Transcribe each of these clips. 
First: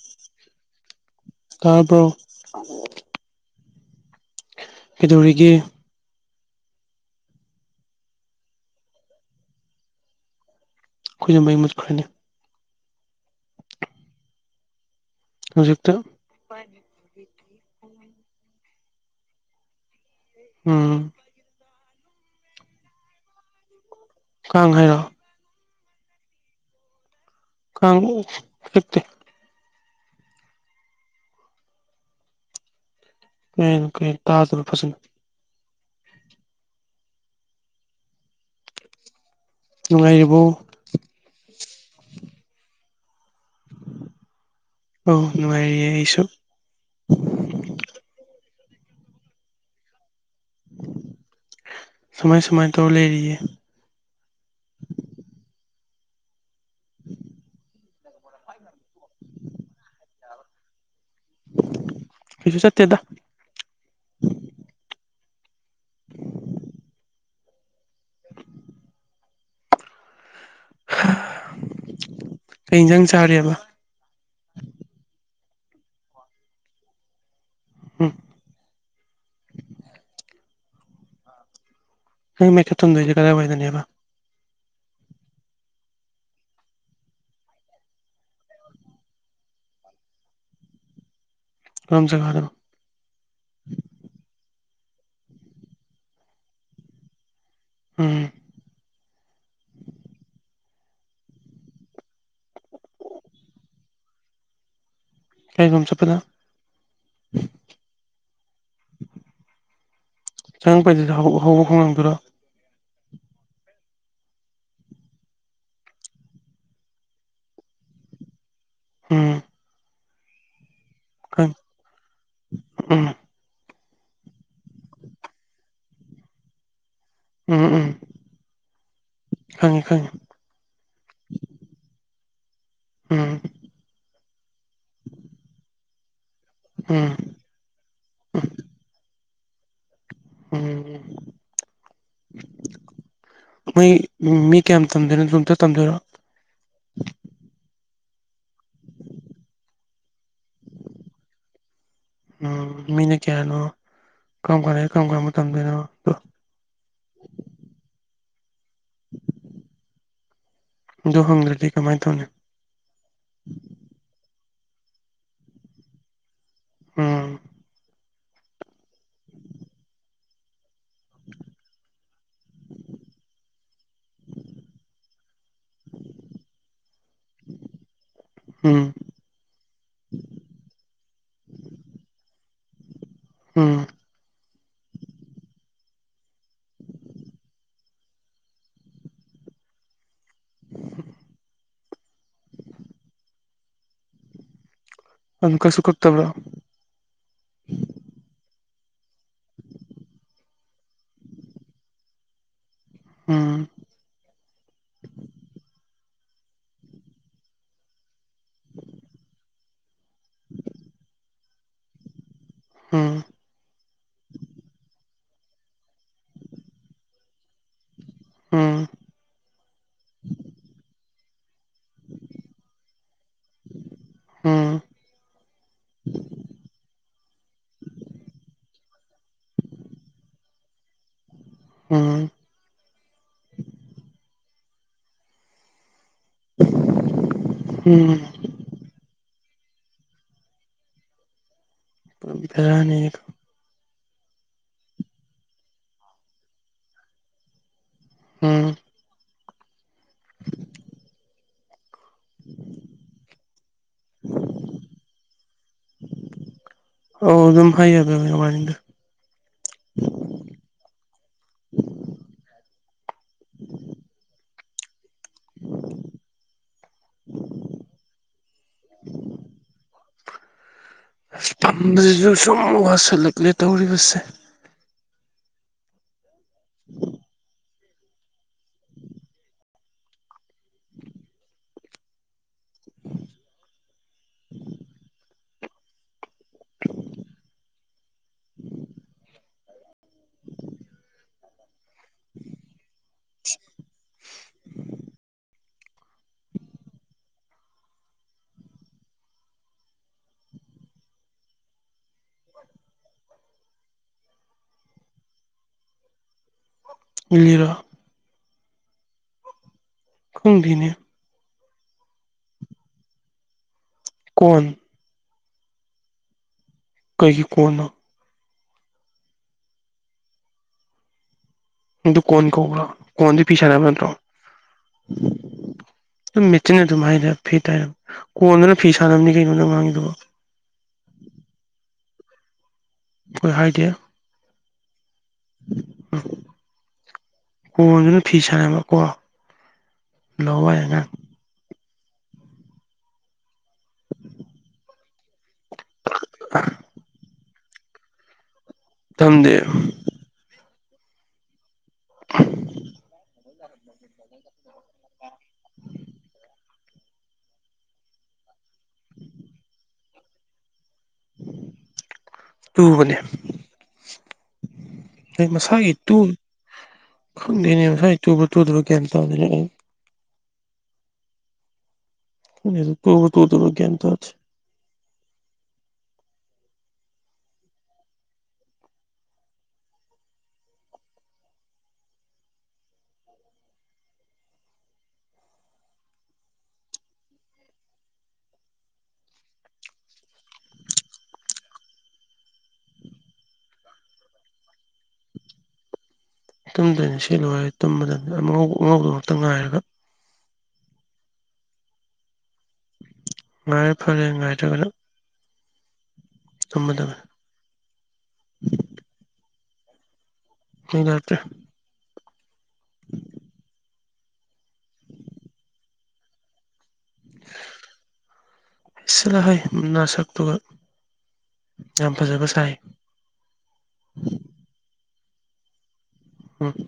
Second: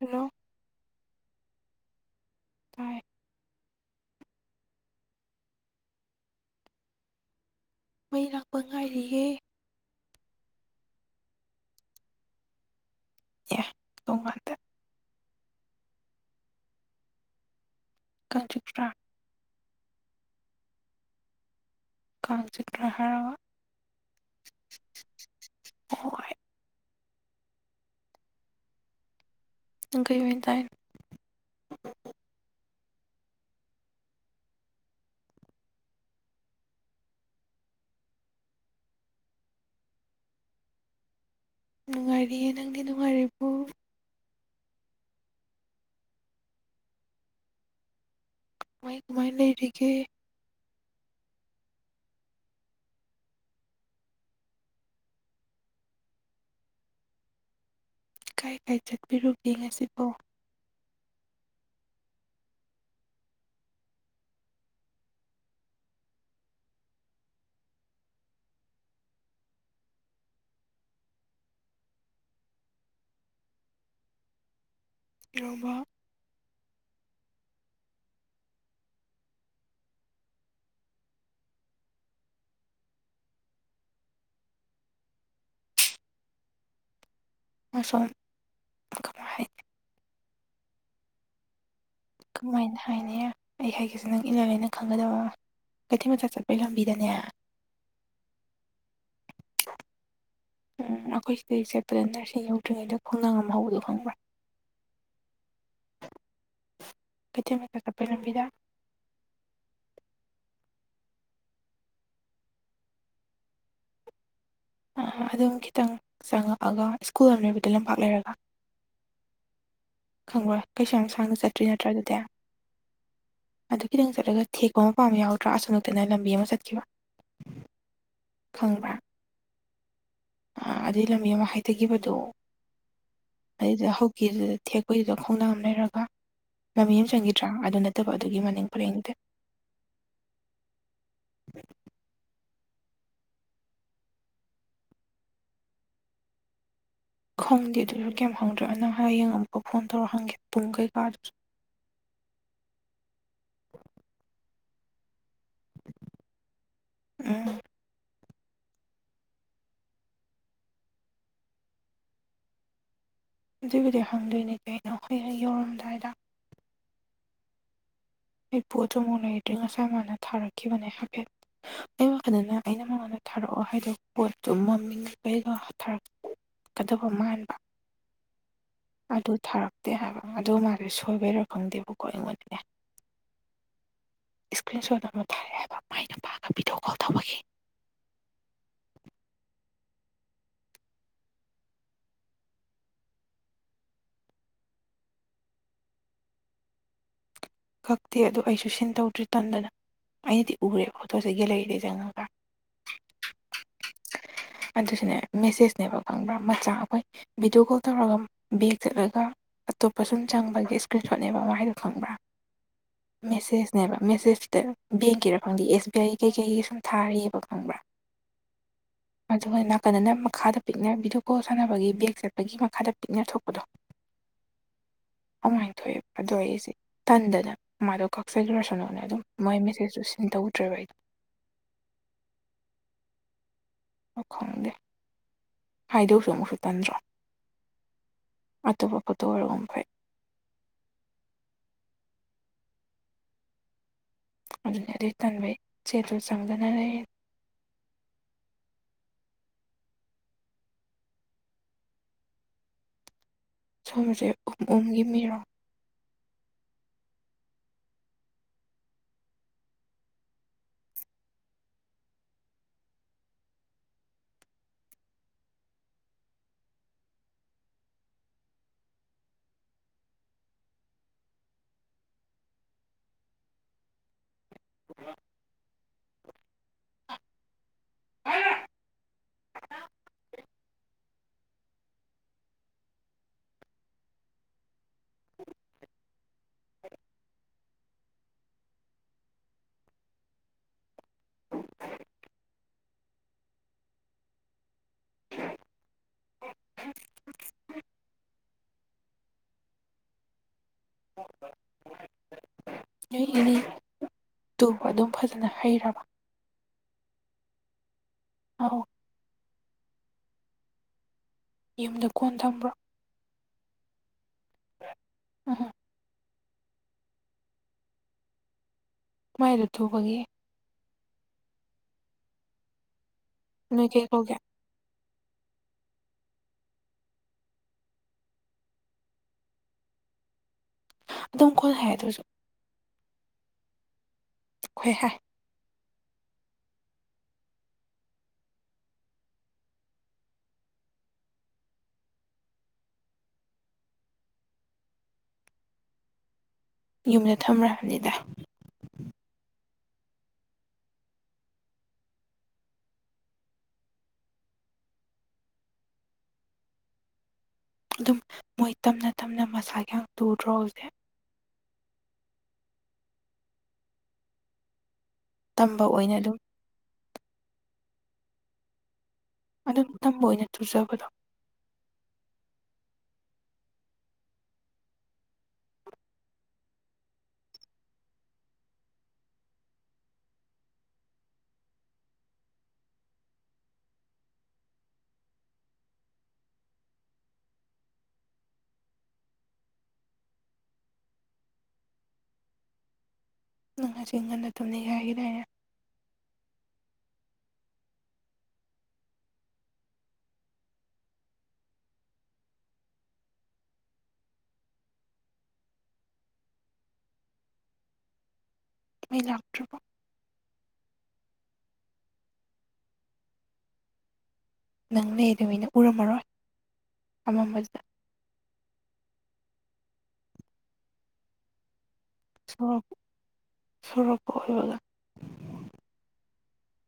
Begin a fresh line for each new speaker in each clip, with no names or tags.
hello
ꯇꯥꯄ
ꯇꯥꯏ
ꯀꯩꯗꯧꯔꯤꯒꯦ
ꯃꯩ ꯂꯥꯛꯄ ꯉꯥꯏꯔꯤꯌꯦꯦ
ꯈꯣꯏꯖꯟꯕꯩ ꯃꯠꯈ꯭ꯔꯅꯤ
ꯑꯦ ꯇꯨꯡꯉꯗ
ꯍꯧꯖꯤꯛꯛꯇ ꯐ [unintelligible]
ꯀꯥꯡ ꯆꯤꯛꯄꯥ
ꯎꯝ
ꯀꯥꯡꯆꯤꯛ ꯍꯥꯔꯒ
ꯀꯥꯡ ꯍꯥꯏꯔꯛꯑꯣ
ꯍꯣꯏ
ꯀꯥꯡ ꯑꯣ ꯆꯤꯛꯇꯦ
ꯅꯥꯪꯀꯩ ꯑꯣꯏꯅꯅꯇꯥꯏ
ꯀꯦ ꯀꯦ ꯇꯥꯜ ꯐꯁꯅ ꯅꯨꯡꯉꯥꯏꯔꯤꯕꯣ
ꯅꯨꯡꯉꯥꯏꯔꯤꯌꯦ ꯅꯪꯗꯤ ꯅꯨꯡꯉꯥꯏꯔꯤꯕꯨ
ꯑꯣ ꯅꯨꯪꯉꯥꯏꯔꯤꯌꯦ ꯑꯩꯁꯨ
ꯀꯃꯥꯏ ꯀꯃꯥꯏ ꯂꯩꯔꯤꯒꯦ
ꯁꯃꯥꯏ ꯁꯃꯥꯏ ꯇ ꯂꯩꯔꯤꯌꯦ [inaudible]
ꯀꯥꯏ ꯀꯥꯏ ꯆꯠꯄꯤꯔꯨꯒꯦ ꯉꯁꯤꯕꯣ
ꯀꯩꯁꯨ ꯆꯠꯇꯦꯗ [inaudible] [inaudible] ꯍ ꯀꯩ ꯌꯦꯟꯁꯥꯡ ꯆꯥꯔꯤꯕ
ꯏꯔꯣꯝꯕ
ꯎꯝ ꯅꯪ ꯃꯩꯊꯠ ꯊꯝꯗꯣꯏꯁꯦ ꯀꯗꯥꯏꯋꯥꯏꯗꯅꯕ
ꯑꯁꯣꯝ ꯀꯃꯥꯏ ꯍꯥꯏ
ꯀꯔꯝ ꯖꯒꯥꯗꯅꯣ
ꯀꯃꯥꯏꯅ ꯍꯥꯏꯅꯤ ꯑꯩ ꯍꯥꯏꯒꯦꯁꯦ ꯅꯪ ꯏꯜꯂꯂꯦꯅ ꯈꯪꯒꯗꯕ ꯀꯩꯊꯦꯜ ꯃꯆꯥ ꯆꯠꯄꯒꯤ ꯂꯝꯕꯤꯗꯅꯦ
ꯎꯝ
ꯎꯝ ꯑꯩꯈꯣꯏ ꯁꯤꯗꯒꯤꯩ ꯆꯠꯄꯗ ꯅꯔꯁꯤꯡ ꯌꯧꯗ꯭ꯔꯤꯉꯩꯗ ꯈꯨꯡꯒꯪ ꯑꯃ ꯍꯧꯕꯗꯣ ꯈꯪꯕ꯭ꯔꯥ
ꯀꯥꯏꯒꯨꯝ ꯆꯠꯄꯗ
ꯀꯆ ꯃꯠꯇ ꯁ ꯂꯝꯕꯤꯗꯥ
ꯆꯪꯉꯛꯄꯗꯨ ꯍꯧꯕ ꯈꯣꯡꯒꯪꯗꯨꯔꯥ
ꯑꯗꯨꯝ ꯈꯤꯇꯪ ꯆꯪꯉꯛꯑꯒ ꯁ꯭ꯀꯨꯜ ꯑꯃ ꯂꯩꯕꯗ ꯂꯝꯄꯥꯛ ꯂꯩꯔꯒ
ꯎꯝ
ꯈꯪꯕꯣꯏ ꯀꯩꯁ ꯌꯥꯝ ꯁꯥꯡꯅ
ꯈꯪ
ꯆꯠꯇ꯭ꯔꯤ ꯅꯠꯇ꯭ꯔ ꯑꯗꯨꯗꯤ
ꯎꯝ
ꯑꯗꯨ ꯈꯤꯇꯪ ꯆꯠꯂꯒ ꯊꯦꯛꯄ ꯃꯄꯥꯝ ꯌꯥꯎꯗ꯭ꯔꯥ ꯑꯁꯨ ꯅꯛꯇꯅ ꯂꯝꯕꯤ ꯑꯃ ꯆꯠꯈꯤꯕ
ꯎꯝ ꯎꯝ ꯈꯪꯉꯦ ꯈꯪꯉꯤ
ꯑꯗꯨꯒꯤ ꯂꯝꯕꯤ ꯑꯃ ꯍꯥꯏꯊꯈꯤꯕꯗꯣ
ꯎꯝ
ꯑꯗꯨꯗ ꯍꯧ ꯗꯨ ꯊꯦꯛꯄꯒꯤꯗꯨꯗ ꯈꯣꯡꯅꯥꯡ ꯑꯃ ꯂꯩꯔꯒ ꯂꯝꯃꯤ ꯑꯃ
ꯎꯝ
ꯆꯪꯈꯤ ꯅꯠꯇ꯭ꯔꯥ ꯑꯗꯨ ꯅꯠꯇꯕ ꯑꯗꯨꯒꯤ ꯃꯅꯤꯡ ꯄꯔꯦꯡꯗꯦ
ꯎꯝ ꯃꯣꯏ ꯃꯤ ꯀꯌꯥꯝ ꯇꯝꯗꯣꯏꯅꯣ ꯑꯗꯨꯣꯝꯇ ꯇꯝꯗꯣꯏꯔꯣ
ꯈꯪꯗꯦ ꯑꯗꯨꯁꯨ ꯀꯌꯥꯝ ꯈꯪꯗ꯭ꯔꯦꯣ ꯅꯪ ꯍꯔꯡ ꯌꯦꯡꯉꯨꯥꯎ ꯐꯣꯟ ꯇꯧꯔ ꯍꯪꯒꯦ ꯄꯨꯡ ꯀꯩꯀꯥꯗꯨ
ꯎꯝ ꯃꯤꯅ ꯀꯌꯥꯅꯣ ꯀꯔꯝ ꯀꯥꯟ ꯀꯔꯝ ꯀꯔꯝꯕ ꯇꯝꯗꯣꯏꯅꯣ
ꯎꯝ
ꯑꯗꯨꯣ ꯍꯪꯗ꯭ꯔꯗꯤ ꯀꯃꯥꯏꯅ ꯇꯧꯅꯤ
ꯑꯗꯨꯏꯕꯨꯗꯤ ꯍꯪꯗꯣꯏꯅꯦꯗꯤꯦ ꯑꯩꯅꯣ ꯍꯣꯏ ꯍꯦꯛ ꯌꯧꯔꯝꯗꯥꯏꯗ
ꯎꯝ
ꯑꯩꯕꯨꯨ ꯑꯗꯨꯃꯛꯥꯎꯛ ꯂꯩꯗ꯭ꯔꯤ ꯉꯁꯥꯏ ꯃꯥꯅ ꯊꯥꯔꯛꯈꯤꯕꯅꯦ ꯍꯥꯏꯐꯦꯠ ꯑꯩ ꯋꯥꯈꯗꯅ ꯑꯩꯅ ꯃꯉꯣꯟꯗ ꯊꯥꯔꯛꯑꯣ ꯍꯥꯏꯗ ꯄꯣꯠꯇꯣ ꯃꯃꯤꯡ ꯀꯩꯗꯣ ꯊꯥꯔꯛ ꯀꯗꯧꯕ ꯃꯥꯥꯟꯕ
ꯎꯝ
ꯑꯗꯨ ꯊꯥꯔꯛꯇꯦ ꯍꯥꯏꯕ ꯑꯗꯨꯗ ꯃꯥꯁꯦ ꯁꯣꯏꯕꯩꯔ ꯈꯪꯗꯦꯕꯀꯣ ꯑꯩꯉꯣꯟꯗꯅꯦ
ꯎꯝ
ꯏꯁꯀ꯭ꯔꯤꯟ ꯁꯣꯠ ꯑꯃ ꯊꯥꯔꯑꯦ ꯍꯥꯏꯕ ꯃꯥꯏꯅ ꯄꯥꯛꯒ ꯚꯤꯗꯤꯑꯣ ꯀꯣꯜ ꯇꯧꯕꯒꯤ
[inaudible] ꯑ ꯀꯁ ꯀ ꯇꯕ꯭ꯔꯣ
ꯀꯛꯇꯦ ꯑꯗꯣ ꯑꯩꯁꯨ ꯁꯤꯟ ꯇꯧꯗ꯭ꯔꯤ ꯇꯟꯗꯅ ꯑꯩꯅꯗꯤ ꯎꯔꯦ ꯐꯣꯇꯣꯁꯦ ꯒꯦꯂꯔꯤꯗꯩ ꯆꯪꯉ
ꯎꯝ
ꯑ ꯁꯤꯅꯦ ꯃꯦꯁꯦꯖꯅꯦꯕ ꯐꯪꯕ꯭ꯔꯥ ꯃꯆꯥ ꯑꯩꯈꯣꯏ ꯚꯤꯗꯤꯑꯣ ꯀꯣꯜ ꯇꯧꯔꯒ ꯕꯦꯒ ꯆꯠꯂꯒ ꯑꯇꯣꯞꯄ ꯁꯨꯝ ꯆꯪꯕꯒꯤ ꯏꯁꯀ꯭ꯔꯤꯟ ꯁꯣꯠꯅꯦꯕ ꯃꯥꯗꯣ ꯈꯪꯕ꯭ꯔꯥ
ꯎꯝ
ꯃꯦꯁꯦꯁꯅꯦꯕ ꯃꯦꯁꯦꯁꯇ ꯕꯦꯡꯀꯤꯔ ꯈꯪꯗꯦ ꯑꯦꯁ ꯕꯤ ꯑꯥꯏ ꯀꯩꯀꯩꯒꯤ ꯁꯨꯝ ꯊꯥꯔꯤꯑꯕ ꯈꯪꯕ꯭ꯔꯥ
ꯎꯝ
ꯑꯗꯨꯒ ꯅꯥꯀꯟꯗꯅ ꯃꯈꯥꯗ ꯄꯤꯛꯅ ꯚꯗꯤꯑꯣ ꯀꯣꯜ ꯁꯥꯟꯅꯕꯒꯤ ꯕꯦꯛ ꯆꯠꯄꯒꯤ ꯃꯈꯥꯗ ꯄꯤꯛꯅ ꯊꯣꯛꯄꯗꯣ
ꯎꯝ
ꯑꯗꯨꯃꯥꯏꯅ ꯊꯣꯛꯑꯦꯕ ꯑꯗꯣ ꯑꯩꯁꯦ ꯇꯟꯗꯅ ꯃꯥꯗꯣ ꯀꯛꯆꯒꯤ꯭ꯔꯁꯅꯣꯅꯦ ꯑꯗꯨꯝ ꯃꯣꯏ ꯃꯦꯁꯦꯁꯇꯨ ꯁꯤꯟ ꯇꯧꯗ꯭ꯔꯦꯕ ꯑꯩꯗꯣ
ꯎꯝ
ꯈꯪꯗꯦ ꯍꯥꯏꯥꯏꯗꯧ ꯁꯃꯨ ꯁꯨꯇꯦꯟꯗ꯭ꯔ
ꯎꯝ
ꯑꯇꯣꯞꯄ ꯐꯣꯠꯇꯣ ꯑꯣꯏꯔꯒꯨꯝ ꯐꯩ
ꯕꯤꯔꯌꯥꯅꯤ
ꯑꯗꯨꯅ ꯑꯗꯨ ꯇꯟꯕꯩꯆꯦꯠꯇꯣ ꯆꯪꯗꯅ ꯂꯩ
ꯎꯝ [inaudible]
ꯁꯣꯝꯁꯦ ꯎꯨꯝ ꯑꯨꯝꯒꯤ ꯃꯤꯔꯣ
ꯑꯣ ꯑꯗꯨꯝ ꯍꯥꯏ ꯑꯗꯨꯕꯥꯅꯤꯗ ꯑꯁ ꯐꯝꯕꯁꯤꯁꯨ ꯁꯨꯝ ꯋꯥꯁꯜꯂꯛꯂꯦ ꯇꯧꯔꯤꯕꯁꯦ
ꯑ
ꯎꯝ [inaudible] [inaudible] [inaudible]
ꯑꯣꯔꯦ ꯅꯨꯣꯏ ꯏꯅꯤꯅꯤ ꯇꯨꯕ ꯑꯗꯨꯝ ꯐꯖꯅ ꯍꯩꯔꯕ
ꯃꯤꯂꯔ
ꯑ
ꯈꯨꯡꯗꯤꯅ
ꯌꯨꯝꯗ ꯀꯣꯟ ꯊꯝꯕ꯭ꯔꯣ
ꯀꫭꯟ
ꯎꯝ
ꯀꯩꯒꯤ ꯀꫭꯅꯅꫭ
ꯃꯥꯏꯗ ꯊꯨꯕꯒꯤ
ꯑꯗꯨ ꯀꯣꯟ ꯀꯧꯕ꯭ꯔꯥ ꯀꯣꯟꯗꯤ ꯐꯤ ꯁꯥꯟꯅꯕ
ꯅꯣꯏ ꯀꯩ
ꯅꯠꯇ꯭ꯔꯣ
ꯀꯧꯒꯦ
ꯑꯗꯨꯝ ꯃꯦꯆꯤꯟ ꯑꯗꯨꯝ ꯍꯥꯏ ꯐꯤ ꯇꯥꯏꯔ ꯀꯣꯟꯗꯨꯅ ꯐꯤ ꯁꯥꯟꯅꯕꯅꯤ ꯀꯩꯅꯣꯗ ꯉꯥꯡꯉꯗꯕꯣ
ꯑꯗꯨꯝ ꯀꯣꯟ ꯍꯥꯏ ꯑꯗꯨꯁꯨ
ꯑꯩꯈꯣꯏ ꯍꯥꯏꯗꯤ
ꯈꯣꯏ ꯍꯥꯏ
[unintelligible] ꯀꯣꯟꯗꯨꯅ ꯐꯤ ꯁꯥꯟꯅꯕꯀꯣ ꯂꯧꯕ ꯑꯉꯥꯡ [inaudible]
ꯌꯨꯝꯗ ꯊꯝꯈꯕꯅꯤꯗ
ꯊꯝꯗꯦ [unintelligible]
ꯑꯗꯨꯝ ꯃꯣꯏ ꯇꯞꯅ ꯇꯞꯅ ꯃꯁꯥꯒꯤ ꯌꯥꯝ ꯇꯨꯗ꯭ꯔꯣ ꯍꯧꯁꯦ
ꯇꯨꯡꯕꯅꯦ ꯑꯩ
ꯇꯝꯕ
ꯃꯁꯥꯒꯤ ꯇꯨ
ꯑꯣꯏꯅ ꯑꯗꯨꯝ
ꯈꯪꯗꯣꯏꯅꯦ ꯃꯁꯥꯒꯤ ꯇꯨꯕ ꯇꯨꯗꯕ ꯀꯌꯥ ꯇꯧꯗꯣꯏꯅ
ꯑꯗꯨꯝ ꯇꯝꯕ ꯑꯣꯏꯅ ꯇꯨꯖꯕꯗꯣ
ꯇꯨꯕ ꯇꯨꯗꯕ ꯒꯌꯥꯟ ꯇꯥꯗꯦ
ꯅꯪ ꯉꯁꯤ ꯉꯟꯅ ꯊꯝꯅꯤꯡꯉꯦ ꯍꯥꯏꯈꯤꯗꯏꯅꯦ
ꯇꯨꯝꯗꯣꯏꯅꯤ ꯁꯤ ꯂꯣꯏꯔꯦ ꯇꯨꯝꯕꯗꯅꯤꯉꯧ ꯑꯉꯧꯗꯨꯃꯛꯇ ꯉꯥꯏꯔꯒ ꯉꯥꯏꯔꯦ ꯐꯔꯦ ꯉꯥꯏꯗ꯭ꯔꯒꯅ ꯆꯨꯝꯃꯗꯕꯅꯤ
ꯃꯩ ꯂꯥꯛꯇ꯭ꯔꯕꯣ
ꯈꫭꯏ ꯂꯥꯛꯇꯦ
ꯅꯪꯅꯦ ꯑꯗꯨꯃꯤꯅ ꯎꯔꯝꯃꯔꯣꯏ ꯑꯃꯝꯕꯗ
ꯏꯁ ꯆꯜꯂꯍ ꯅꯁꯛꯇꯨꯒ ꯌꯥꯝ ꯐꯖꯕ ꯁꯥꯏ
ꯁꯣꯔꯣꯛꯄ ꯑꯣꯏꯕꯒꯦ
ꯎꯝ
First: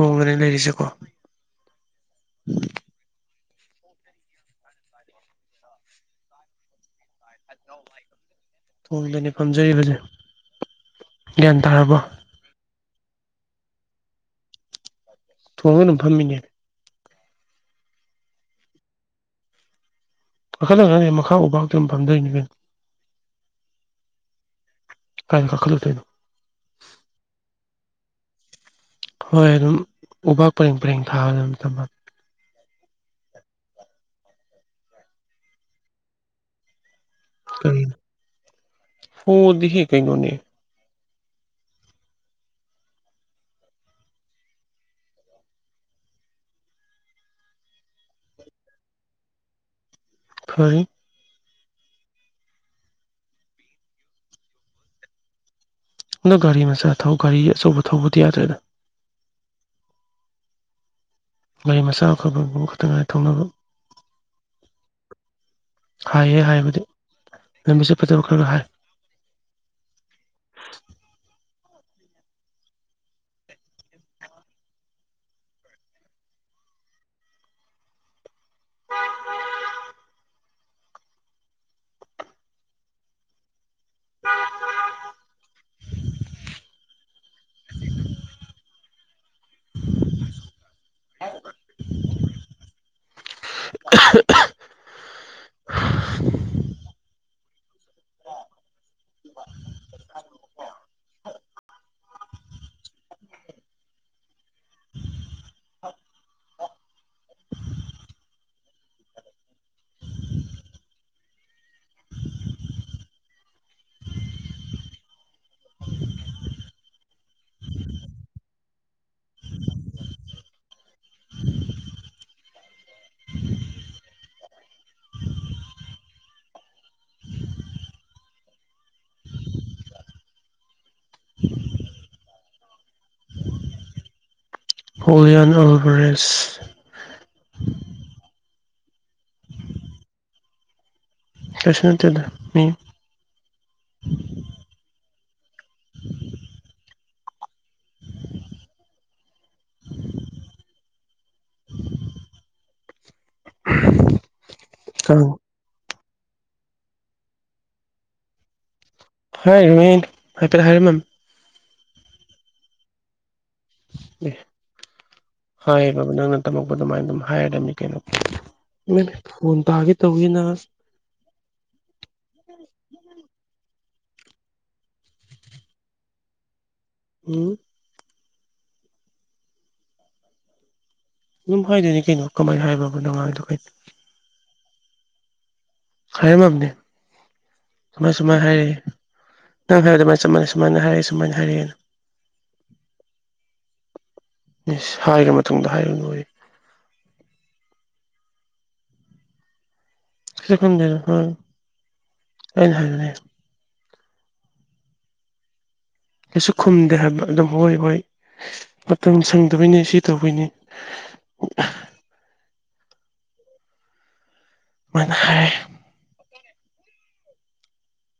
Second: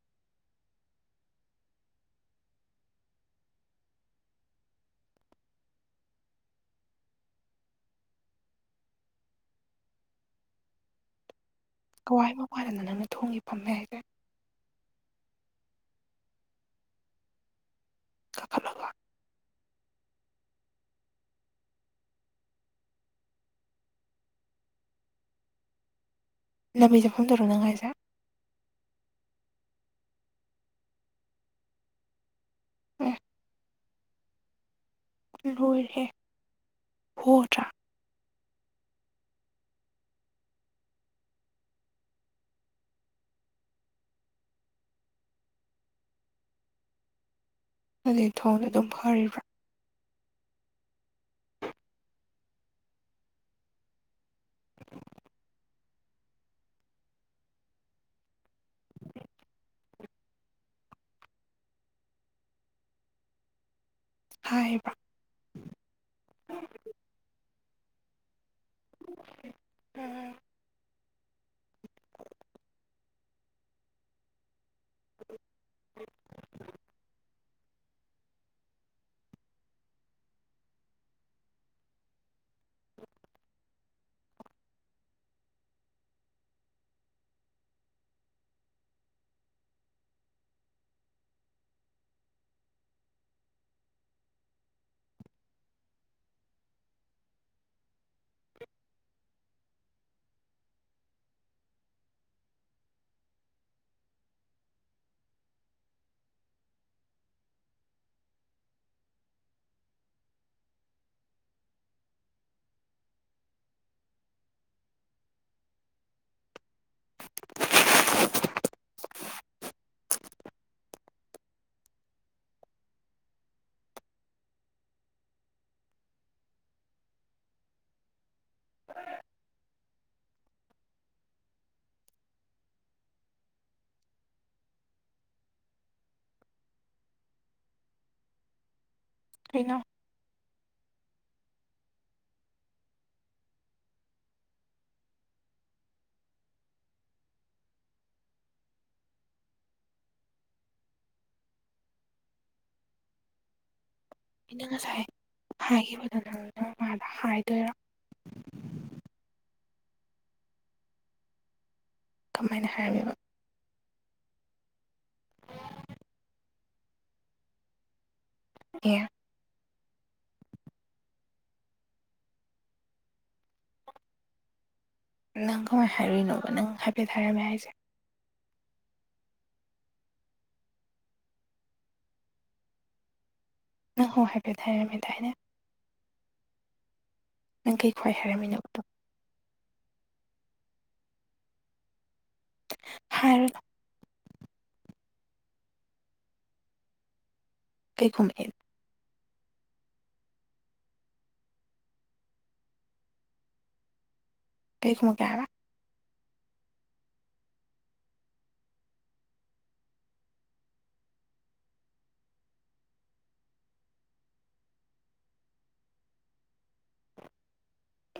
ꯍꯣꯡꯈꯦ ꯂꯩꯔꯤꯁꯦꯀꯣ [inaudible] [unintelligible] ꯊꯣꯡꯗꯅꯤ ꯐꯝꯖꯔꯤꯕꯁꯦ ꯒ꯭ꯌꯥꯟ ꯇꯥꯔꯕ
ꯋꯥꯏꯕ ꯋꯥꯔꯅ ꯅꯪꯅ ꯊꯣꯡꯉꯦ ꯐꯝꯃꯦ ꯍꯥꯏꯁꯔꯦ
ꯊꯣꯡꯉ ꯑꯗꯨꯝ ꯐꯝꯃꯤꯅꯦ
[unintelligible]
ꯀꯥꯈꯠꯂꯛꯅꯦ ꯃꯈꯥ ꯎꯕꯥꯇꯝ ꯄꯝꯗꯣꯏꯅꯤꯕꯅꯦ ꯀꯥꯏꯅꯥꯠꯂꯛꯇꯣꯏꯣ
ꯂꯝꯕꯤ ꯆꯠꯐꯝꯗꯧꯔꯣ ꯅꯪ ꯍꯥꯏꯁꯦ
ꯍꯣꯏ ꯑꯗꯨꯝ ꯎꯄꯥꯛ ꯄꯔꯦꯡ ꯄꯔꯦꯡ ꯊꯥꯕ ꯑꯗꯨ ꯑꯗꯨꯝ ꯊꯝꯃꯒꯦ
ꯑꯥ ꯂꫭꯏꯔ ꯍꯦ
ꯍꫭꯗꯤ ꯀꯩꯅꯩꯅꯣꯅꯦ
ꯂꯦꯟ ꯊꯣꯡꯅ ꯑꯗꯨꯝ ꯐꯔꯤꯕ꯭ꯔꯥ
ꯍꯣꯏ ꯑꯗꫭ ꯒꯥꯔꯤ ꯃꯆꯥ ꯊꯧ ꯒꯥꯔꯤ ꯑꯆꯧꯕ ꯊꯧꯕꯗꯤ ꯌꯥꯗ꯭ꯔꯣꯏꯗ
[unintelligible]
ꯒꯥꯔꯤ ꯃꯆꯥ ꯈꯕꯕꯨ ꯈꯛꯇꯪ ꯉꯥꯏ ꯊꯧꯅꯕ
ꯍꯥꯏꯔꯤꯕ꯭ꯔꯥ
ꯍꯥꯏꯌꯦ ꯍꯥꯏꯕꯨꯗꯤ ꯂꯝꯕꯤꯁꯦ ꯐꯖꯕ ꯈꯔ ꯍꯥꯏ
ꯎꯝ ꯍꯜ
[unintelligible]
ꯍꯣꯏ
ꯍꯋꯌꯟ ꯑꯣꯜꯕꯔꯦꯁ
ꯀꯅ
ꯁꯁꯟꯠꯇꯗ ꯃꯤ
ꯑꯩꯅ ꯉꯁꯥꯏ
ꯀꯥꯡ
ꯍꯥꯏꯈꯤꯕꯗꯨ ꯅꯪ ꯅꯪ ꯃꯥꯗ ꯍꯥꯏꯗꯣꯏꯔꯥ
ꯍꯔꯔꯝ ꯍꯥꯏꯐꯦ ꯍꯥꯏꯔꯤꯝꯝ
ꯀꯃꯥꯏꯅ ꯍꯥꯏꯔꯝꯕ
ꯑꯦ ꯍꯥꯏꯌꯦ ꯕꯕꯥ ꯅꯪꯅ ꯇꯝꯃꯛꯄ ꯑꯗꯨꯃꯥꯏ ꯑꯗꯨꯝ ꯍꯥꯏꯒꯗꯅꯤ ꯀꯩꯅꯣ
ꯑꯦ
ꯃꯅꯦ ꯐꯣꯟ ꯇꯥꯒꯦ ꯇꯧꯋꯅ [unintelligible]
ꯅꯪ ꯀꯃꯥꯏꯅ ꯍꯥꯏꯔꯨꯏꯅꯣꯕ ꯅꯪ ꯍꯥꯏꯐꯦꯠ ꯍꯥꯏꯔꯝꯃꯦ
ꯎꯝ
ꯍꯥꯏꯁꯦ
ꯑꯗꯨꯝ ꯍꯥꯏꯗꯣꯏꯅꯤ ꯀꯩꯅꯣ ꯀꯃꯥꯏꯅ ꯍꯥꯏꯕꯕ ꯣꯅꯨꯡꯉꯥꯏꯗꯣꯣ
ꯅꯪꯉꯣ ꯍꯥꯏꯐ ꯍꯥꯏꯔꯝꯃꯦꯗꯥꯥꯏꯅ
ꯍꯥꯏꯔꯝꯃꯕꯅꯦ
ꯅꯪ ꯀꯩ ꯈ꯭ꯋꯥꯏ
ꯁꯨꯃꯥꯏ ꯁꯨꯃꯥꯏꯅ
ꯍꯥꯏꯔꯝꯃꯤꯅꯣꯕꯗꯣ
ꯍꯥꯏꯔꯛꯑꯦ ꯍ ꯐꯔ ꯑꯗꯨꯃꯅ ꯆꯞ ꯃꯅꯤ ꯁꯨꯃꯥꯏꯅ ꯍꯥꯏꯛꯦ ꯁꯨꯃꯥꯏ ꯍꯥꯏꯔꯛꯦꯅ
ꯐꯔ
ꯁ ꯍꯥꯏꯈ꯭ꯔ ꯃꯇꯨꯡꯗ ꯍꯥꯏꯔ ꯂ ꯑꯣꯏ
ꯄꯩꯈꯨꯝꯝ
ꯁꯨꯝꯗꯅ ꯍ ꯍꯥꯏ
ꯂꯩꯃꯨ ꯀ ꯍꯥꯏꯔ
ꯀꯩꯁꯨ ꯈꯨꯝꯗꯦ ꯍꯥꯏꯕ ꯑꯗꯨꯝ ꯑꯣꯏꯣꯏ ꯑꯣꯏꯣꯏ ꯃꯇꯝ ꯁꯪꯗꯣꯏꯅꯤ ꯁꯤ ꯇꯗꯣꯏꯅꯤ [unintelligible] ꯃꯅ ꯍꯥꯏ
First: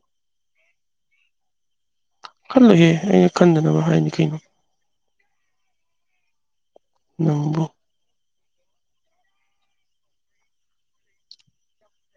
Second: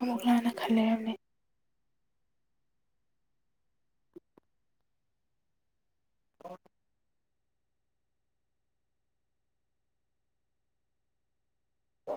ꯑꯃꯨꯛ ꯂꯥꯟꯅ ꯈꯜ ꯂꯩꯔꯝꯃꯦ
ꯈꯜꯂꯍꯦ ꯑꯩꯅ ꯈꯟꯗꯅꯕ ꯍꯥꯏꯅꯤ ꯀꯩꯅꯣ
ꯑꯣ
ꯅꯣꯡꯕꯨ
ꯑ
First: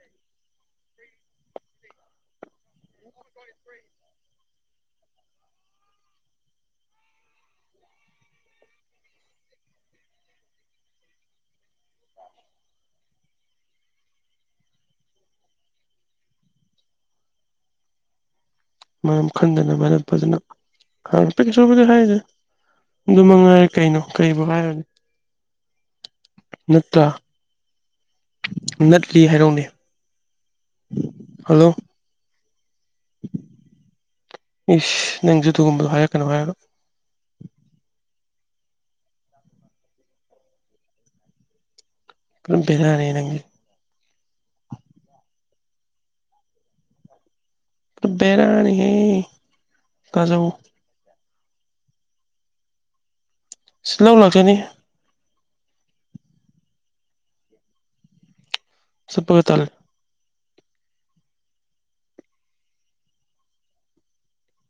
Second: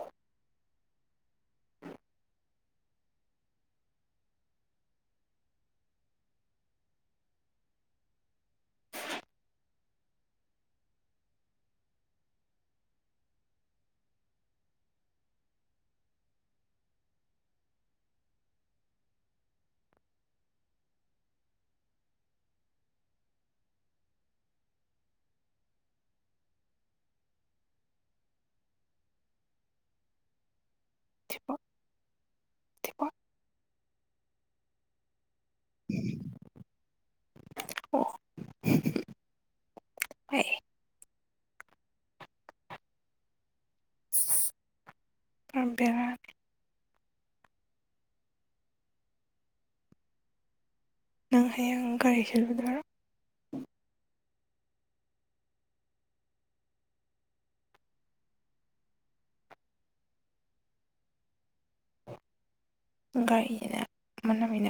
ꯃꯔꯝ ꯈꯟꯗꯅ ꯃꯔꯝ ꯐꯖꯅ ꯈꯔ ꯄ ꯁꯕꯗꯤ ꯍꯥꯏꯁꯦ ꯑꯗꯨ ꯃꯉꯥꯏꯔꯦ ꯀꯩꯅꯣ ꯀꯔꯤꯕꯕꯨꯣ ꯍꯥꯏꯔꯒ ꯅꯠꯇ꯭ꯔ ꯅꯠꯇꯤ ꯍꯥꯏꯔꯛ ꯎꯅꯦ
ꯊꯤꯕꯣꯡ
ꯍꯜꯂꯣ
ꯊꯤꯕꯣꯡ
ꯏꯁ ꯅꯪꯁꯨ ꯑꯗꯨꯒꯨꯝꯕꯗꯣ ꯍꯥꯏꯔꯛꯀꯅꯨ ꯍꯥꯏꯔ
ꯑꯣ
ꯑꯗꯨꯝ ꯕꯦꯔꯥꯅꯦ ꯅꯪꯦ
ꯕꯤꯔꯔ
ꯕꯔꯥꯅꯤ ꯍꯦ ꯀꯖꯧ
ꯅꯪ ꯍꯌꯦꯡ ꯀꯒꯥꯔꯤꯁꯤꯜꯨꯗꯔꯥ
ꯁꯤ ꯂꯧ ꯂꯥꯛꯆꯅꯤ ꯁꯄꯒ ꯇꯔꯦ
ꯒꯥꯔꯤꯁꯤꯅ ꯃꯥꯟꯅꯃꯤꯅ